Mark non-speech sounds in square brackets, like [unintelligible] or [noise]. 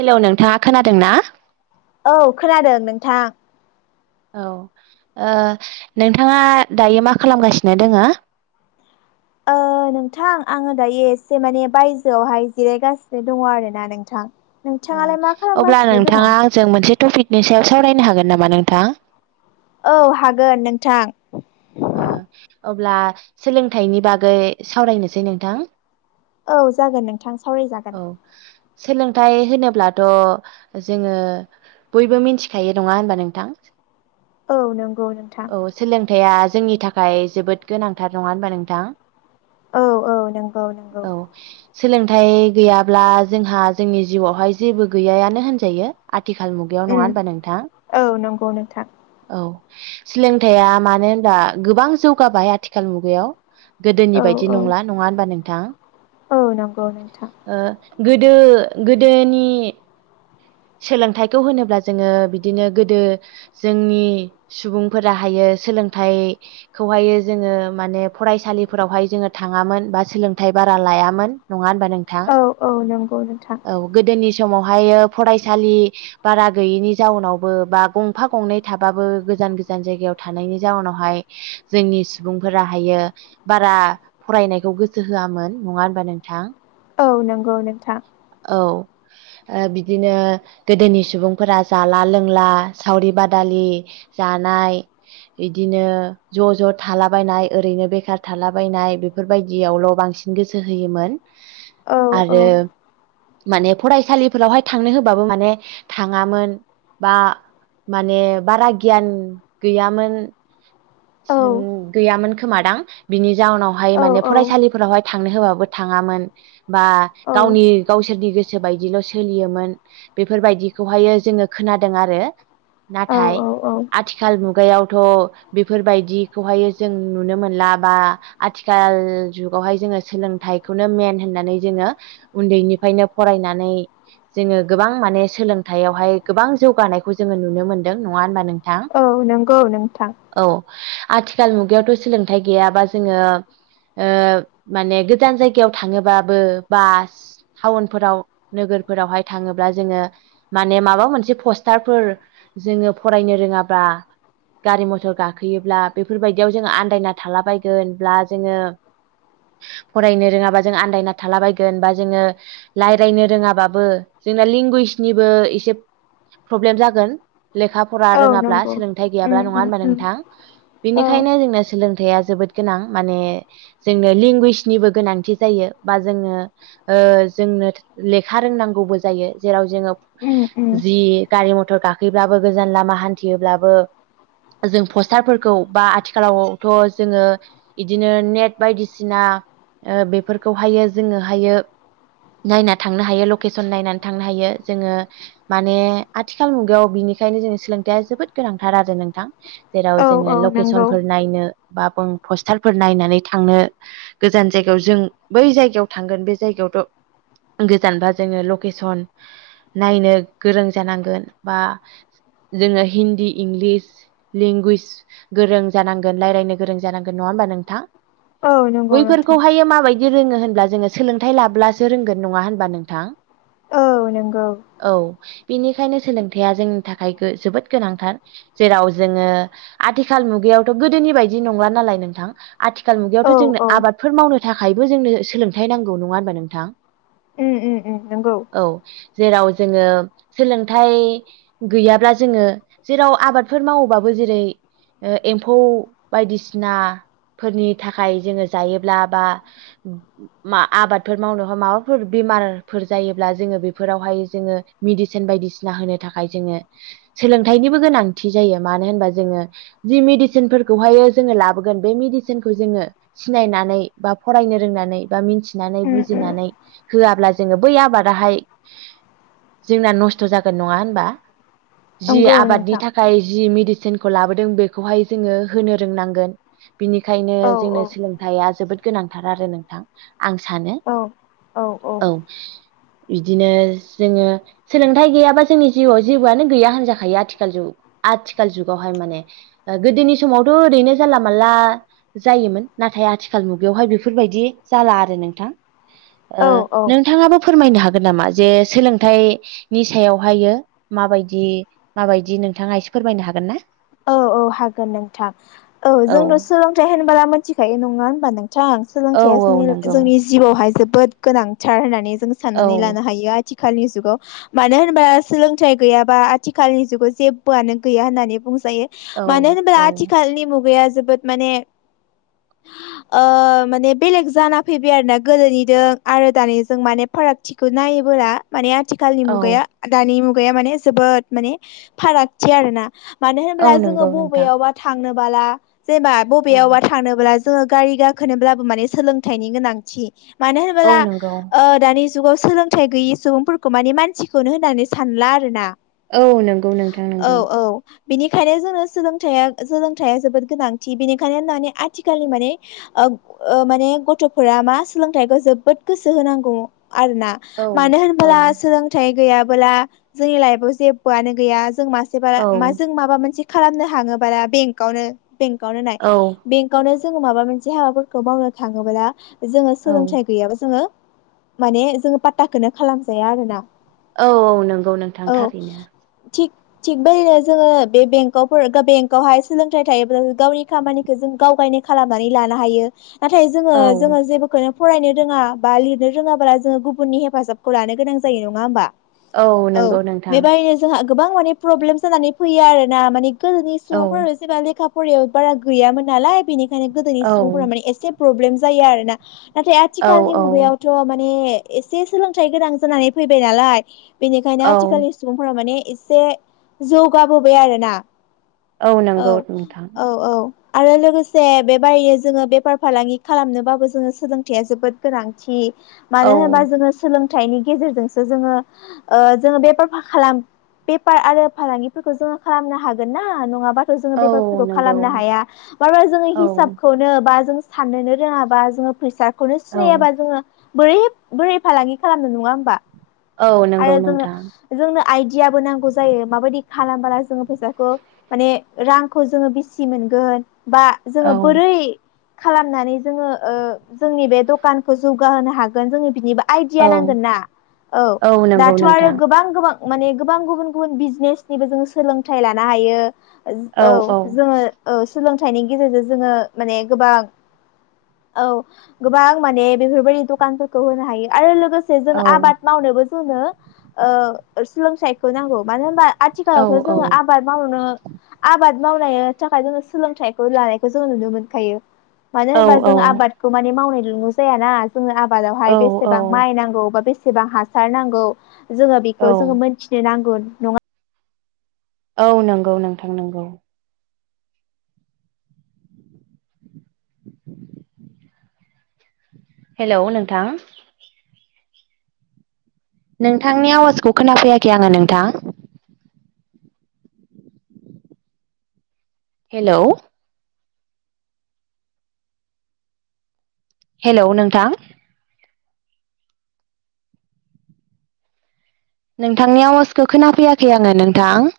Hello नोंथाङा खोनादों ना? औ खोनादों नोंथां औ नोंथाङा दायो मा खालामगासिनो दोङो? [inaudible] ओ नोंथां आङो दायो एसे माने बायजोआवहाय जिरायगासिनो दङ' आर ना नोंथां। नोंथाङालाय मा ओ अब्ला खालामगासिनो दङ नोंथाङा आंजों मोनसे टपिकनि सायाव सावरायनो हागोन नामा नोंथां? औ हागोन नोंथां ओ अब्ला सोलोंथाइनि बागै सावरायनोसै नोंथां। औ जागोन नोंथां औ सावरायजागोन। सोलोंथाइ होनोब्लाथ' जोङो बयबो मिथिखायो नङा होनबा नोंथां? औ नंगौ नोंथां थाइया जोंनि थाखाय जोबोद गोनांथार नङा होनबा नोंथां? औ औ नंगौ नंगौ औ सोलोंथाइ गैयाब्ला जोंहा जोंनि जिउआवहाय जेबो गैयायानो होनजायो। आथिखाल मुगायाव नङा उम होनबा नोंथां औ नंगौ नोंथां औ सोलोंथाइया मानो होनब्ला गोबां जौगाबाय आथिखाल मुगायाव गोदोनि औ बायदि औ नंला नङा होनबा नोंथां? औ नंगौ नोंथां ओ गोदो गोदोनि सोलोंथाइखौ होनोब्ला जोङो बिदिनो गोदो जोंनि सुबुंफोराहायो सोलोंथाइखौहायो जोङो माने फरायसालिफोरावहाय जोङो थाङामोन बा सोलोंथाइ बारा लायामोन नङा होनबा नोंथां औ औ नंगौ नोंथां औ गोदोनि समावहायो फरायसालि बारा गैयिनि जाउनावबो बा गंफा गंनै थाबाबो गोजान गोजान जायगायाव थानायनि जाउनावहाय जोंनि सुबुंफोराायो बारा फरायनायखौ गोसो हो यामोन नङा होनबा नोंथां? औ नंगौ नोंथां औ बि दिनो गोदोनि सुबुंफोरा जाला लोंला सावरि बादालि जानाय बिदिनो ज ज थालाबायनाय ओरैनो बेखार थालाबायनाय बेफोरबायदियावल बांसिन बांसिन गोसो होयोमोन औ औ आरो माने फसालिफोरावहाय थांनो होबाबो माने थाङामोन बा माने बारा गियान गैयामोन। औ गैयामोन खोमादां बिनि जाउनावहाय औ माने औ फरायसालिफोरावहाय थांनो होबाबो थाङामोन बा गावनि गावसोरनि गोसो बायदिल सोलियोमोन। बेफोरबायदिखौहायो जोङो खोनादों आरो नाथाय औ औ औ आथिखाल मुगायावथ बेफोरबायदिखौहायो जों नुनो मोनला बा आथिखाल जुगावहाय जोङो सोलोंथाइ नो मेन होननानै जोङो उन्दैनिफ्रायनो फरायनानै जोङो गोबां माने सोलोंथायाइयावहाय गोबां जौगानायखौ जोङो नुनो मोनदों नङा होनबा नों औ नंगौ नोंथां आथिखाल मुगायावथ सोलोंथाइ गैयाबा जोङो माने गोजान जायगायाव थाङोबाबो बास टाउनफोराव नोगोरफोरावहाय थाङोब्ला जोङो माने माबा मोनसे पस्टारफोर जोङो फरायनो रोङाबा गारि मथर गाखोयोब्ला बेफोरबायदियाव जोङो आन्दायना थालाबायगोनब्ला जोङो फरायनो रोङाबा जों आन्दायना थाला बायगोन बा जोङो रायज्लायनो रोङाबाबो जोंना लेंगुवेजनिबो एसे प्रब्लेम जागोन लेखा फरा औ रोङाब्ला नंगौ सोलोंथाइ उम गैयाब्ला नङा उम होनोमबा उम नोंथां औ बेनिखायनो जोंनो सोलों या जोबोद गोनां माने जोंनो लेंगुवेजनिबो गोनांथि जायो बा जों ओ जोंनो लेखा रोंनांगौबो जायो जेराव जोङो उम उम जि गारि मथर गा हैब्लाबो गोजान लामा हान्थियोब्लाबो जों पस्टारफोरखौ बा आथिखालावथ जोङो बिदिनो नेट बायदिसिना ओ बेफोरखौहायो जोङोहायो नायना थांनो हायो लकेसन नायनानै थांनो हायो जोङो माने आथिखाल मुगायाव बिनि बेनिखायनो जोंनो सोलोंथाइया जोबोद गोनांथार आरो नोंथां जेराव औ जोङो औ नंगौ लकेसनफोर नायनो बाबों पस्टारफोर नायनानै थांनो गोजान जायगायाव जों बै जायगायाव थांगोन बे जायगायाव गोजानबा जोङो लकेसन नायनो गोरों जानांगोन बा जोङो हिन्दी इंलिस लेंगुवेज गोरों जानांगोन रायजलायनो गोरों जानांगोन नङा होमबा नोंथां औ नंगौ नोंथां बैफोरखौहायो माबायदि रोङो होनब्ला जोङो सोलोंथाइ लाब्लासो रोंगोन नङा होनबा नोंथां औ नंगौ औ बेनिखायनो सोलोंथाइया जोंनि थाखाय जोबोद गोनांथार जेराव जोङो आथिखाल मुगायावथ गोदोनि बायदि नंला नालाय नोंथां आथिखाल औ मुगायावथ जोंनो औ आबादफोर मावनो थाखायबो जोंनो सोलोंथाइ नांगौ नङा होनबा नोंथां उम उम उम नोंगौ औ जेराव जोङो सोलोंथाइ गैयाब्ला जोङो जेराव आबाद फोर मावोबाबो जेरै एम्फौ बायदिसिना फोरनि थाखाय जोङो जायोब्ला बा आबादफोर मावनो माबाफोर बेमारिफोर जायोब्ला जोङो बेफोरावहाय जोङो मेदिसिन बायदिसिना होनो थाखाय जोङो सोलोंथाइनिबो गोनां थि जायो मानो होनबा जोङो जि मेडिसिनफोरखौहाय जोङो लाबोगोन बे मेडिसिनखौ जोङो सिनायनानै बा फरायनो रोंनानै बा मिथिनानै उम उम बुजिनानै होआब्ला जोङो बै आबादाहाय जोंना नस्थ' जागोन नङा होनबा जि नंगौ आबादनि नोंथां थाखाय जि मेडिसिनखौ लाबोदों बेखौहाय जोङो होनो रोंनांगोन बिनिखायनो औ जोंनो औ सोलोंथाइया जोबोद गोनांथार आरो नोंथां आं सानो औ औ बिदिनो जोङो सोलोंथाइ गैयाबा जोंनि जिउआव जेबोआनो गैया होनजाखायो आथिखाल जु आथिखाल जुगावहाय माने गोदोनि समावथ' ओरैनो जानला मानला जायोमोन नाथाय नाथाय आथिखाल मुगायावहाय बेफोरबायदि जाला आरो नोंथां ओ औ औ नोंथाङाबो फोरमायनो हागोन नामा जे सोलोंथाइनि सायावहायो माबायदि माबायदि नों नोंथाङा एसे फोरमायनो हागोन ना औ औ हागोन नोंथां औ जोंथ' सोलोंथाइ होनोबोला मिथिखायो नङा होनबा नोंथां औ सोलोंथया औ जोंनि नंगौ जोंनि जिउआवहाय जोबोद गोनांथार होननानै जों औ साननानै लानो हायो आथि आथिखालनि जुगाव मानो होनबा सोलोंथाइ गैयाबा आथिखालनि जुगाव जेबोआनो गैया होननानै बुं जायो औ मानो होनोबा औ आथिखालनि मुगाया जोबोद माने ओ माने बेलेग जाना फैबाय आरोना गोदोनिजों आरो दानिजों माने फारागथिखौ नायोबोला माने आथिखालनि औ मुगाया दानि मुगाया माने जोबोद माने फारागथि आरो ना मानो औ होनब्ला जोङो नंगौ नोंथां बबेयावबा थांनोबोला जेनेबा औ बबेयावबा थांनोबोला जोङो गारि गाखोनोब्लाबो माने सोलोंथाइनि गोनांथि मानो औ होनोब्ला नंगौ ओ दानि जुगाव सोलोंथाइ गैयै सुबुंफोरखौ माने मानसिखौनो होननानै सानला आरोना औ नंगौ नोंथां औ नंगौ औ बिनिखायनो जोंनो सोलों सोलोंथाइआ जोबोद गोनांथि बेनिखायनो दानि आथिखालनि माने ओ माने गथ'फोरा मा सोलोंथाइखौ जोबोद गोसो होनांगौ ओब आरोना औ मानो औ होनबोला सोलोंथाइ गैयाबोला जोंनि लाइफआव जेबोआनो गैया जों मासे बारा औ मा जों माबा मोनसे खालामनो हाङोबारा बेंकआवनो बेंकआवनो नाय औ बेंकआवनो जोङो माबा मोनसे हाबाफोरखौ मावनो थाङोब्ला जोङो औ सोलोंथाइ गैयाबा जोङो माने जोङो पात्टाखौनो खालामजाया आरोना औ औ नंगौ नोंथां औ थांथारैनो [unintelligible] जोङो बे बेंकआव बेंकआवहाय सोलोंथाइ थायोब्ला गावनि खामानिखौ जों गावगायनो खालामनानै ला लानो हायो नाथाय जोङो औ जोङो जेबोखौनो फरायनो रोङा बा लिरनो रोङाब्ला जोङो गुबुननि हेफाजाबखौ लानो गोनां जायो नङा होमबा औ नंगौ नोंथां बेबायदिनो जोंहा गोबां माने प्रब्लेम जानानै फैयो आरोना माने गोदोनि औ सुबुंफोरानो जेबा लेखा फरायाव बारा गैयामोन नालाय बेनिखायनो गोदोनि औ सुबुंफोरा माने एसे प्रब्लेम जायो आरोना नाथाय औ आथिखालनि औ मुगायावथ' माने एसे सोलोंथाइ गोनां जानानै फैबाय नालाय बेनिखायनो औ आथिखालनि सुबुंफोरा माने एसे जौगाबोबाय आरोना औ नंगौ नोंथां औ औ आरो लोगोसे बेबायदिनो जोङो बेफार फालांगि खालामनोबाबो जोङो सोलोंथाइया जोबोद गोनांथि मानो औ होनोबा जोङो सोलों थाइनि गेजेरजोंसो जोङो जोङो बेफार खालाम बेफार आरो फालांगि फोरखौ जोङो खालामनो हागोन ना नङाबा औ खालामनो नंगौ हाया मानो होनोबा जोंनि औ हिसाबखौनो बा साननोनो रोङाबा जोङो फैसाखौनो औ सिनायाबा जोङो बोरै बोरै फालांगि खालामनो नङा होमबा औ आरो नंगौ जोंनो नोंथां जोंनो आइदियाबो नांगौ जायो माबायदि खालामबाला जोङो फैसाखौ माने रांखौ जोङो बिसि मोनगोन बा जोंङो औ बोरै खालामनानै जोंङो जोंनि बे दखानखौ जौगाहोनो हागोन जोंङो बिनि बा आइडिया औ नांगोन ना औ नंगौ दाथ' आरो नोंथां गोबां गोबां माने गोबां गुबुन गुबुन बिजनेसनिबो जों सोलोंथाइ लानो हायो। औ जोंङो औ सोलोंथाइनि गेजेरजों जोंङो माने गोबां औ गोबां माने बेफोरबायदि दखानफोरखौ होनो हायो आरो लोगो बे जों औ आबाद मावनोबो जोंनो सोलोंथाइखौ नांगौ मानो होनबा औ आथिखालावथ' औ जोंङो आबाद मावनो आबाद मावनायनि थाखाय जोंङो सोलोंथाइखौ लानायखौ जोंङो नुनो मोनखायो। मानो औ होनबा जों औ आबादखौ माने मावनाय जोंङो जायाना जोंङो आबादावहाय बेसेबां औ माइ नांगौ बा बेसेबां एसेबां हासार नांगौ जोंङो बेखौ औ जोंङो मोनथिनो नांगौ नंङा औ नंगौ नोंथां नंगौ हेलौ नोंथां नोंथांनि आवाजखौ खोनाफैयाखै आंङो नोंथां हेलौ हेलौ नोंथां नोंथांनि आवाजखौ खोनाफैयाखै आंङो नोंथां